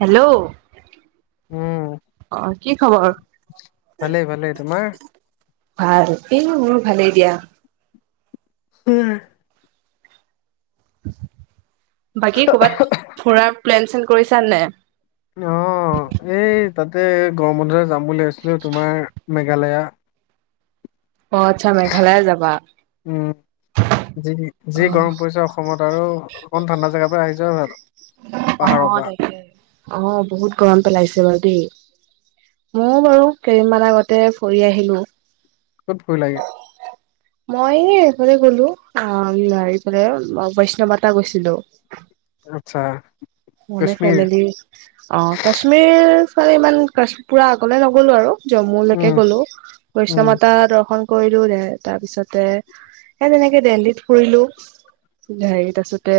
Hello. উম অ কি খবৰ। ভালেই ভালেই তোমাৰ ভাল এই মোৰো ভালেই দিয়া। উম। বাকী কবাত ফুৰাৰ প্লেন চিলেন কৰিছা নাই। অঁ এই তাতে গৰম বন্ধতে যাম বুলি ভাবছিলোঁ তোমাৰ মেঘালয়া। অ আচ্ছা মেঘালয় যাবা উম। যি অ যি গৰম পৰিছে অসমত আৰু অকমান ঠাণ্ডা জেগাৰ পৰা আহি যোৱাই ভাল। অ পাহাৰৰ পৰা তাকে অ বহুত গৰম পেলাইছে বাৰু দেই। মৌ বাৰু কেইদিমান আগতে ফুৰি আহিলো। ক'ত ফুৰিলাগে। মই এই এইফালে গলো অ হেৰিফালে বৈষ্ণৱমাতা গৈছিলো। আচ্ছা। মোলে কাশ্মীৰ ফেমিলি অ কাশ্মীৰ ফালে ইমান কাশ পুৰা আগলে নগলো আৰু। জম্মুলেকে উম গ'লো উম বৈষ্ণব মাতা দৰ্শন। কৰিলো দে তাৰ পিছতে এ তেনেকে দেলহীত ফুৰিলো। হেৰি তাৰপিছতে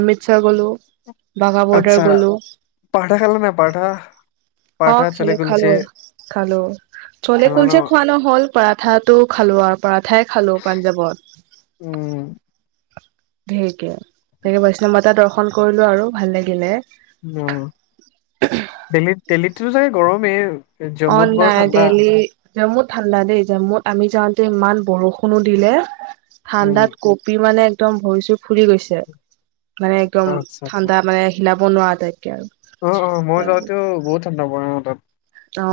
অমিতচৰ গ'লো বাঘা বৰ্ডাৰ গলো। পাৰাঠা খালা নাই পাৰাঠা। অ খালো খালো খালো চলে খালা ন কুলচে যে খোৱা নহ'ল। পৰাঠাটো খালো আৰু পৰাঠাই খালো পাঞ্জাৱত। উম। ধেৰিকে তাকে বৈষ্ণৱ মাতা দৰ্শন কৰিলো আৰু ভাল লাগিলে। অ দেল্হিত দেল্হীততো চাগে গৰমেই। অ জম্মুত বাৰু নাই ঠাণ্ডা দেলহী। জম্মুত ঠাণ্ডা দেই জম্মুত আমি যাওঁতে ইমান বৰষুণো দিলে। উম ঠাণ্ডাত কপি মানে একদম ভৰি চৰি ফুলি গৈছে। মানে একদম আচ্ছা আচ্ছা ঠাণ্ডা মানে হিলাব নোৱাৰা আতাইতকে আৰু। অ অ মই যাওঁতেও বহুত ঠাণ্ডা পৰে অ তাত। অ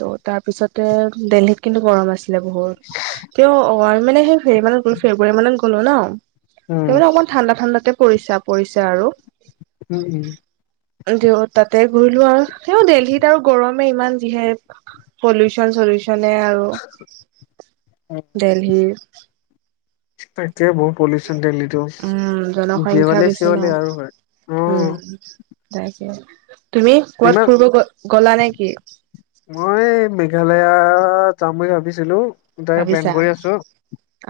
ত' তাৰপিছতে দেল্হিত কিন্তু গৰম আছি। ছিলে বহুত তেওঁ হল তেও ৱাল মানে হেই হেৰি মানত। [inaudible] ফেব্ৰুৱাৰী মানত গ'লো ন উম, তেওমানে অকমান ঠাণ্ডা ঠাণ্ডাতে পৰিছো পৰিছে আৰু। উম উম। দিও তাতে ঘূৰিলো আৰু তেওঁ দেল্লীত আৰু গৰম ইমান যিহে পলিউচন চলিউচন মানে আৰু দেল্লীত তাকে বহুত পলিউচন দেল্লীটো উম, জনসংখ্যা দেৱালী বেছি ন চেৱালি আৰু হয় অ উম। তাকে তুমি কবাত ইমান ফুৰিব গ গলা নে কি মই মেঘালয়া যাম বুলি ভাবিছিলো তাৰে প্লেন ভাবিছা? কৰি আছো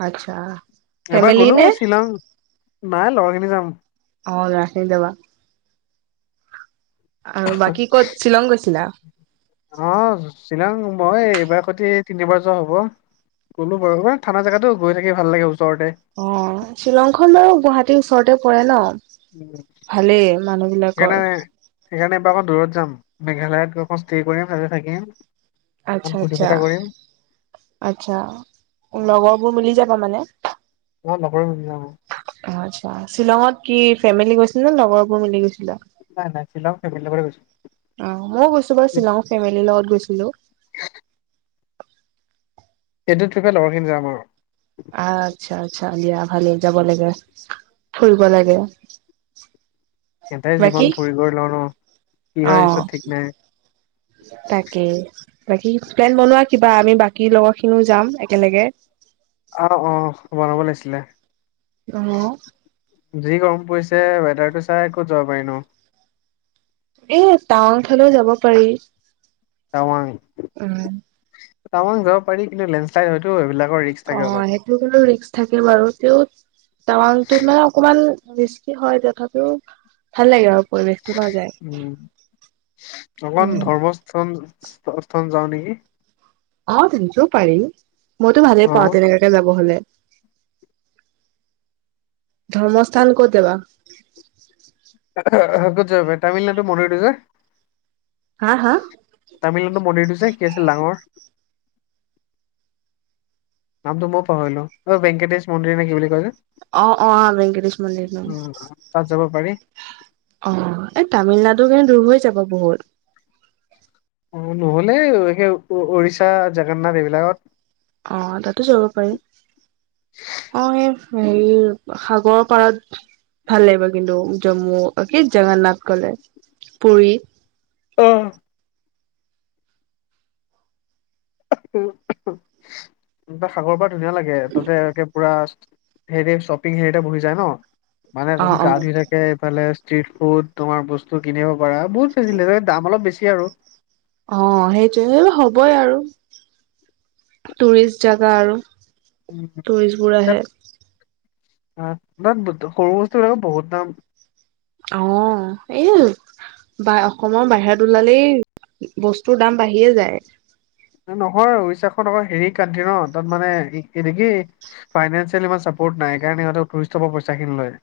আচ্ছা এবাৰ ফেমিলি গলো নে বাৰু শ্বিলং নাই লগৰখিনি যাম অ লৰাখিনি যাবা আৰু বাকী ক'ত শ্বিলং গৈছিলা অ শ্বিলং মই এইবাৰ সৈতে তিনিবাৰ যোৱা হব গ'লো বাৰু ঠাণ্ডা জাগাতো গৈ থাকি ভাল লাগে ওচৰতে অ শ্বিলংখন বাৰু গুৱাহাটীৰ ওচৰতে পৰে ন উম, ভালেই মানুহ বিলাকৰ সেইকাৰণে সেইকাৰণে এবাৰ অকণ দূৰত যাম মেঘালয়ত গৈ মস্তি কৰিম আৰু থাকিম অকণ আচ্ছা ফূৰ্তি আচ্ছা ফাৰ্তা কৰিম। আচ্ছা লগৰ বোৰ মিলি যাবা মানে অ লগৰবোৰ যাম অ আচ্ছা শ্বিলঙত কি ফেমেলি গৈছিলা নে লগৰবোৰ মিলি গৈছিলা নাই নাই শ্বিলং ফেমেলিৰ লগত গৈছিলো অ মইও গৈছো বাৰু শ্বিলং ফেমেলিৰ লগত গৈছিলো এইটো টিপত লগৰখিনি যাম আৰু আচ্ছা আচ্ছা আচ্ছা দিয়া ভালে যাব লাগে ফুৰিব লাগে [inaudible] এটাই বাকী জীৱন ফুৰি কৰি লওঁ ন কি অ হয় পিছত ঠিক নাই তাকে বাকী প্লেন বনোৱা কিবা আমি বাকী লগৰ খিনিও যাম একেলগে অ অ বনাব লাগিছিলে অ যি গৰম পৰিছে ৱেডাৰ টো চাই কত যাব পাৰি নো এ টাউন ফালেও যাব পাৰি টাৱাং উম টাৱাং যাব পাৰি কিন্তু লেন্সলাইড হয়তো এইবিলাকৰ ৰি অ সেইটো বাৰু ৰিস্ক থাকে বাৰু তেওঁ টাৱাংটোত মানে অকমান ৰিস্কি হয় তথাপিও ভাল লাগে আৰু পৰিৱেশটো নাযায় উম উম প্ৰথম প্ৰথম যাওঁ নেকি অ তেনেকেও পাৰি মইতো ভালেই অ পাওঁ তেনেকাকে যাব হলে ধৰ্মস্থান কত যাবা আহ আ ক'ত যাব পাৰি তামিলনাডু মন্দিৰটো যে হা হা তামিলনাডু মন্দিৰটো যে কি আছিল ডাঙৰ নামটো মই পাহৰিলো অ ভেংকেটিচ মন্দিৰ নে কি বুলি কয় যে অ অ অ ভেংকেটিশ মন্দিৰটো উ তাত যাব পাৰি অ' এই তামিলনাডু কেনে দূৰ হৈ যাব বহুত। অ' নহ'লে সেই উৰিষ্যা, জগন্নাথ এইবিলাকত। অ' তাতো যাব পাৰি। অ' এই হেৰি সাগৰৰ পাৰত ভাল লাগিব কিন্তু জম্মু কি জগন্নাথ গ'লে। পুৰীত অ'। এ, সাগৰ পাৰ ধুনীয়া লাগে, তহঁতে একে পুৰা হেৰি শ্বপিং হেৰিতে বহি যায় ন'। মানে অ অ গা ধুই থাকে, এইফালে ষ্ট্ৰিট ফুড, তোমাৰ বস্তু তো কিনিব পাৰা, বহুত ফেচিলিটী, দাম অলপ বেছি আৰু। অ' সেইটোয়ে, সে হ'বই আৰু টুৰিষ্ট জাগা আৰু। [unintelligible] টুৰিষ্ট বোৰ আহে তাত সৰু বস্তুবিলাকে বহুত দাম। অ' [unintelligible] বা অসমৰ বাহিৰত ওলালেই বস্তুৰ দাম বাঢ়িয়ে যায়। নহয় উৰিষ্যাখন আকৌ হেৰি কাণ্ট্ৰি ন' তাত মানে নেকি ফাইনেনচিয়েল ইমান চাপৰ্ট নাই কাৰনে সিহঁতে টুৰিষ্টৰপৰা পইচাখিনি লয়।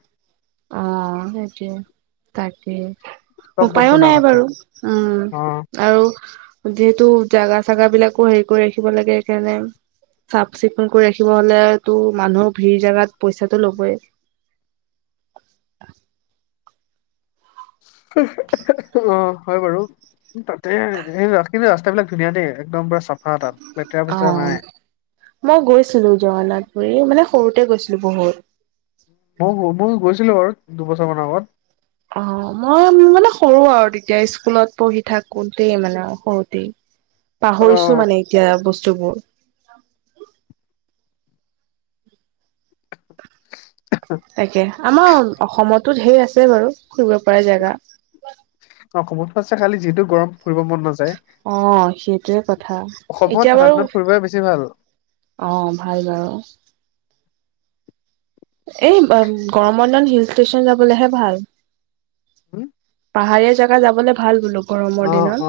অ' সেইটোৱে, তাকে। চব উপায়ো বস্তুৰ দাম নাই আছে বাৰু। উম, অ আৰু যিহেতু জাগা চাগাবিলাকো হেৰি কৰি ৰাখিব লাগে সেইকাৰণে চাফ চিকুণ কৰি ৰাখিব হ'লেতো মানুহৰ ভিৰ জেগাত পইচাটো ল'বই। [inaudible] অ' হয় বাৰু তাতে [unintelligible] কিন্তু ৰাস্তাবিলাক ধুনীয়া দেই, একদম পুৰা চাফা তাত, লেতেৰা পেতেৰা নাই। মই গৈছিলোঁ জগন্নাথ পুুৰী মানে সৰুতে গৈছিলোঁ বহুত। মই মই গৈছিলোঁ বাৰু দুবছৰ মানৰ আগত। অ' মই মানে সৰু আৰু তেতিয়া, ইস্কুলত পঢ়ি থাকোতেই মানে সৰুতেই। অ পাহৰিছোঁ মানে এতিয়া বস্তুবোৰ। তাকে, আমাৰ অসমতো ঢেৰ আছে বাৰু ফুৰিব পৰা জেগা। অসমতো আছে খালি যিহেতু গৰম ফুৰিব মন নাযা অ' সেইটোয়ে কথা। অসমত এতিয়া ঠাণ্ডা বাৰু দিনত ফুৰিবই বেছি ভাল অ' ভাল বাৰু। অ' এই গৰমৰ দিনত হিল ষ্টেচন যাবলেহে ভাল। উম পাহাৰীয়া জেগা যাবলে ভাল বোলো গৰমৰ অ অ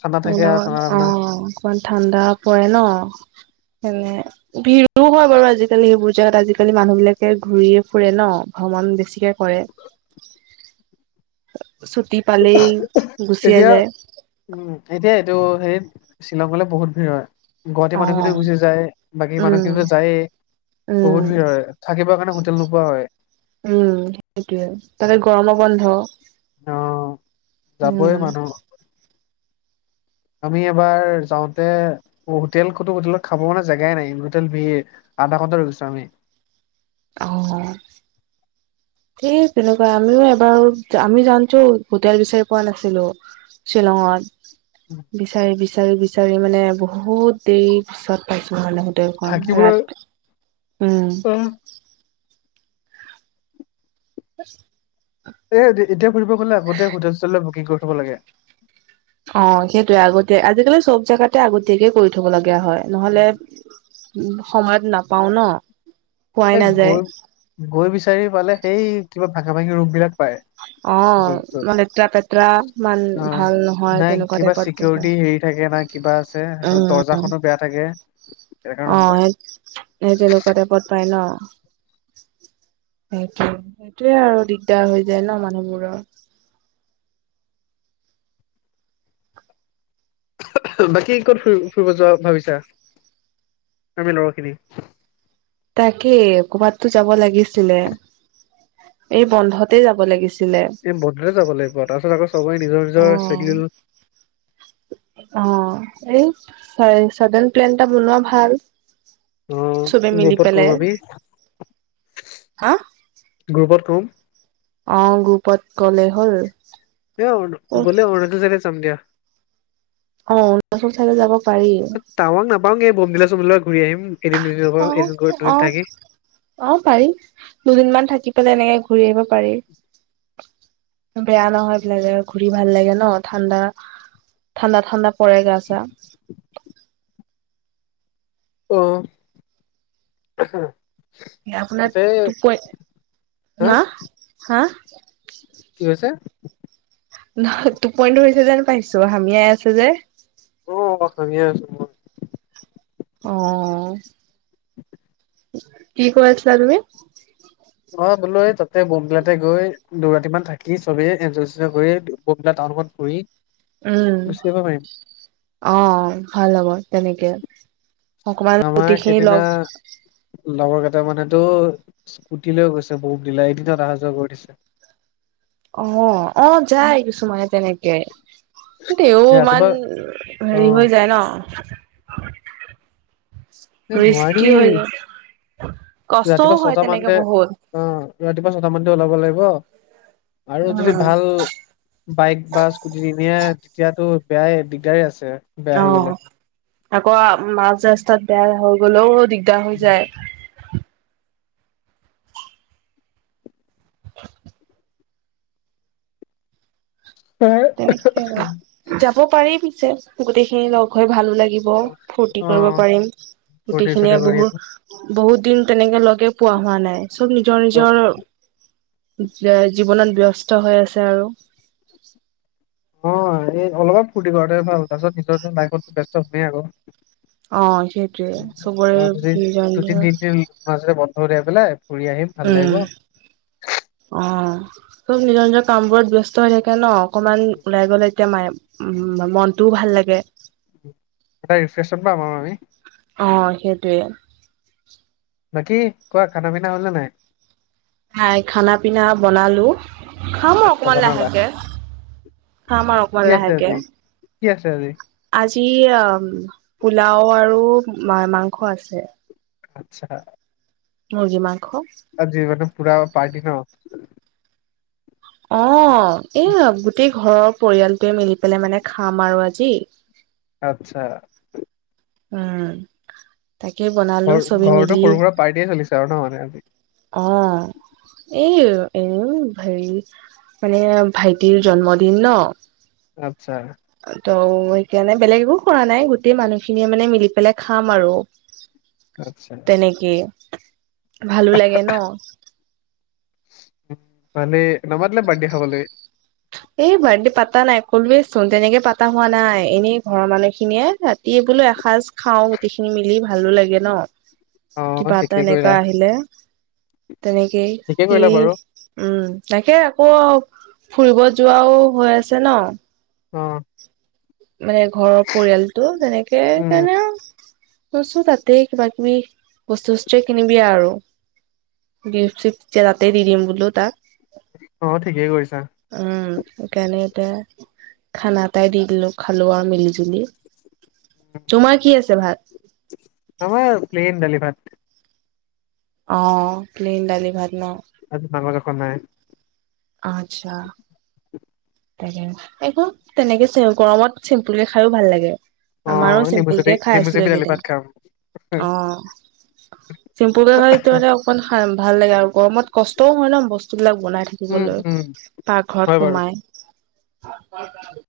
ঠাণ্ডা থাকে আৰু ঠাণ্ডা [unintelligible] অ'। ঠাণ্ডা অকমান ঠাণ্ডা পৰে ন'। হেনে ভিৰো হয় বাৰু আজিকালি সেইবোৰ জেগাত আজি কালি মানুহবিলাকে ঘূৰিয়ে ফুৰে ন' ভ্ৰমণ বেছিকে কৰে। ছুটি পালেই গুচিয়ে এতিয়া যায়। উম, এতিয়া এইটো হেৰিত শ্বিলঙলৈ বহুত ভিৰ হয়। গুৱাহাটী অ মানুহখিনিও গুচি যায়, বাকী উম মানুহখিনিতো যায়েই। বহুত ভিৰ উম হয়, থাকিব কাৰণে হোটেল নোপোৱা হয়। উম, সেইটোয়ে, তাতে গৰমৰ বন্ধ। অ' যাবই উম মানুহ আমি এবাৰ যাওঁতে হোটেল খতো হোটেলত খাব মানে জেগাই নাই হোটেল ভিৰ। আধা ঘণ্টা ৰখিছোঁ আমি। অ'। সে তেনেকুৱা, আমিও এবাৰ আমি জানছো হোটেল বিচাৰি পোৱা নাছিলোঁ। শ্বিলংত বিচাৰি বিচাৰি বিচাৰি মানে বহুত দেৰি পিছত পাইছো মানে হো টেলখন থাকিবলৈ ৰাত উম। অ [inaudible] তে যে যেতিয়া ফুৰিব গ'লে আগতে হোটেল - চুটেল বুকিং কৰি থব লাগে। অ সেইটোৱে আগতিয়া আজিকালি চব জাগাতে আগতীয়াকে কৰি থব লাগে হয় নহলে সময়ত নাপাও ন। পোৱাই এ নাযায় গৈ গৈ বিচাৰি পালে সেই কিবা ভাঙা ভাঙি ৰূপবিলাক পায়। অ য'ত লেতেৰা পেতেৰা তত, ইমান অ ভাল নহয় নাই তেনেকুৱা কিবা টাইপত পায় চিকিউৰিটি হেৰি থাকে নাই কিবা আছে আৰু উম দৰ্জাখনো বেয়া থাকে সেই কাৰণে। ত এপত পাই ন? সেইটোয়ে, সেইটোয়ে আৰু দিগদাৰ হৈ যায় ন মানুহবোৰৰ। হু বাকী ক'ত ফুৰি ফুৰিব যোৱা ভাবিছা আমি লৰাখিনি? তাকে ক'ৰবাততো যাব লাগিছিলে। এই বন্ধতে যাব লাগিছিলে। এ বন্ধতে যাব লাগিব তাৰপিছত আকৌ চবৰে নিজৰ অ নিজৰ চেডিউল [inaudible] অ, এই চ চাডেন প্লেন এটা বনোৱা ভাল অ চবে মিলি গ্ৰুপত কম পেলাই আমি হা? গ্ৰুপত কম। অ গ্ৰুপত কলে হ'ল। এ অ গ'লে হল এইটো জাগাত যাম দিয়া। অ পাছত চাইলে যাব পাৰি। পাং এই বমিলা - চমিলা ঘূৰি আহিম এদিন দুদিন হ'ব অ এদিন - অ দুদিন থাকি। অ পাৰি, দুদিনমান থাকি পেলাই এনেকে ঘূৰি আহিব পাৰি। বেয়া নহয় বিলাকে ঘুৰি ভাল লাগে ন, ঠাণ্ডা ঠাণ্ডা ঠাণ্ডা পৰে গা চা। অ' তাকে। নে আপোনাৰ তোক কৈ, হা না হা? কি হৈছে? নহ, টোপনিটো ধৰিছে যেন পাইছো হামিয়াই আছে যে। অ বা ভনিয়ে আছো মই। অঁ'। কি কয় আছিলা তুমি? অ বোলো এই তাতে বোমবিলাতে গৈ দৌৰাতি মান থাকি চবেই এঞ্জয় - চেঞ্জয় কৰি বোমবিলা টাউনখনত ফুৰি উম গুচি আহিব পাৰিম। অহ ভাল হ'ব তেনেকে। অকমান গোটেইখিনি লগ লগৰকেইটা মানেতো স্কুটি লৈ গৈছে বহুত দিলাই এ দিনত অহা যোৱা কৰি দিছে। অহ, অ যায় কিছুমানে তেনেকে। দেও এই ইমান ৰাতিপুৱা অ হেৰি হৈ যায় ন এ নোৱাৰি, ৰিস্কি হৈ যায় কষ্টও ৰাতিপুৱা হয় ছটা তেনেকে মানতে বহুত অ, ৰাতিপুৱা ছটা মানতে ওলাব লাগিব আৰু যদি উম ভাল বাইক বা স্কুটি এনে তেতিয়াতো বেয়াই দিগদাৰ আছে, বেয়া অ হৈ গলে। আকৌ আপ মাজ ৰাস্তাত বেয়া হৈ গলেও দিগদাৰ হৈ যায়। তেনেকে, যাব পাৰি পিছে গোটেইখিনি লগ হৈ ভালো লাগি ব ফূৰ্তি কৰিব অ পাৰিম, ফূৰ্তি চুৰ্তি গোটেইখিনিয়ে কৰি আকৌ বহুত বহুত দিন তেনেকে লগে পোৱা হোৱা নাই চব নিজৰ অ নিজৰ যে জীৱনত ব্যস্ত হৈ আছে আৰু। অ এই অলপ ফূতি কৰাতে ভাল তাৰপিছ পিছত যে লাইফতো ব্যস্ত সমেই আৰু। অ সেইটোৱে চবৰে অ দুদিন নিজৰ দুদিন নিজৰ তিনদিন মাজতে বন্ধ উঠিয়াই পেলাই ফুৰি আহিম। ভাল লাগিব উম অ চব নিজৰ নিজৰ কামবোৰত ব্যস্ত হৈ থাকে ন। অকণমান ওলাই গ'লে এতিয়া মায় মনটোও ভাল লাগে। এটা ৰিফ্ৰেছন পাম আৰু আমি। অ সেইটোৱে। বাকী কোৱা খানা পিনা হলে নে নাই? হাই খানা পিনা বনালো। খাম আৰু আচ্ছা অকমান বনালা লাহেকে, খাম আৰু কি অকমান আছে আজি লাহেকে। কি আছে আজি? আজি আ পোলাও আৰুা মাংস আছে। আচ্ছা। মুৰ্গী মাংস। আজি মানে পুৰা পাৰ্টি ন? অ এই গোটেই ঘৰৰ পৰিয়ালটোৱে মিলি পেলাই মানে খাম আৰু আজি। আচ্ছা উম তাকে বনালো ঘৰ চবে ঘৰতো মিলি। সৰু সুৰা পাৰ্টিয়ে চলিছে আৰু ন মানে আজি অহ। এৰ এ হেৰি মানে ভাইটিৰ জন্মদিন ন। আচ্ছা ত সেইকাৰণে বেলেগ একো খোৱা নাই, গোটেই মানুহখিনিয়ে মানে মিলি পেলাই খাম আৰু। আচ্ছা। তেনেকে ভালো লাগে ন? মানে নামাতিলা বিৰ্থডে খাবলে। এই বাৰ্থডে পাতা নাই কলোৱে চোন তেনেকে পাতা হোৱা নাই এনেই ঘৰৰ মানুহখিনিয়ে তাত টি বোলো এসাঁজ খাওঁ গোটেইখিনি মিলি ভালো লাগে ন। অ কিবা এটা ঠিকেই এনেকা কৰিলা আহিলে তেনেকেই ঠিকেই সি কৰিলা বাৰু উম তাকে আকৌ ফুৰিব যোৱাও হৈ আছে ন। অহ। মানে ঘৰৰ পৰিয়ালটো তেনেকে উম কানেও কৈছো তাতেই কিবা কিবি বস্তু বস্তুয়ে কিনিবিা আৰু গিফ্ট চিফ্ট জেগাতেই দিডিম বোলো তাক। অ ঠিকে কৰিছা। উম সেইকাৰণে এতিয়া খানা এটাই দি দিলো খালো আৰু মিলি জুলি। তোমাৰ কি আছে ভাত? আমাৰ প্লেইন দালি ভাত। অঁ প্লেইন ডালি ভাত ন? আজি মাংস চাংস নাই। আচ্ছা। তাকে এখন তেনেকে চেও গৰমত চিম্পুলকেও খাই ভাল লাগে। অ আমাৰো নেমু চেপি চিম্পুলকে খাই নেমু আছিলো চেপি দালি এইকেইদিন। ভাত খাম অহ। চিম্পুল কে খাইটো মানে অকমান ভাল লাগে আৰু গৰমত কষ্টও হয় ন বস্তু বিলাক বনাই থাকি উম বলৈ উম পাক ঘৰত হয় বাৰু সোমাই।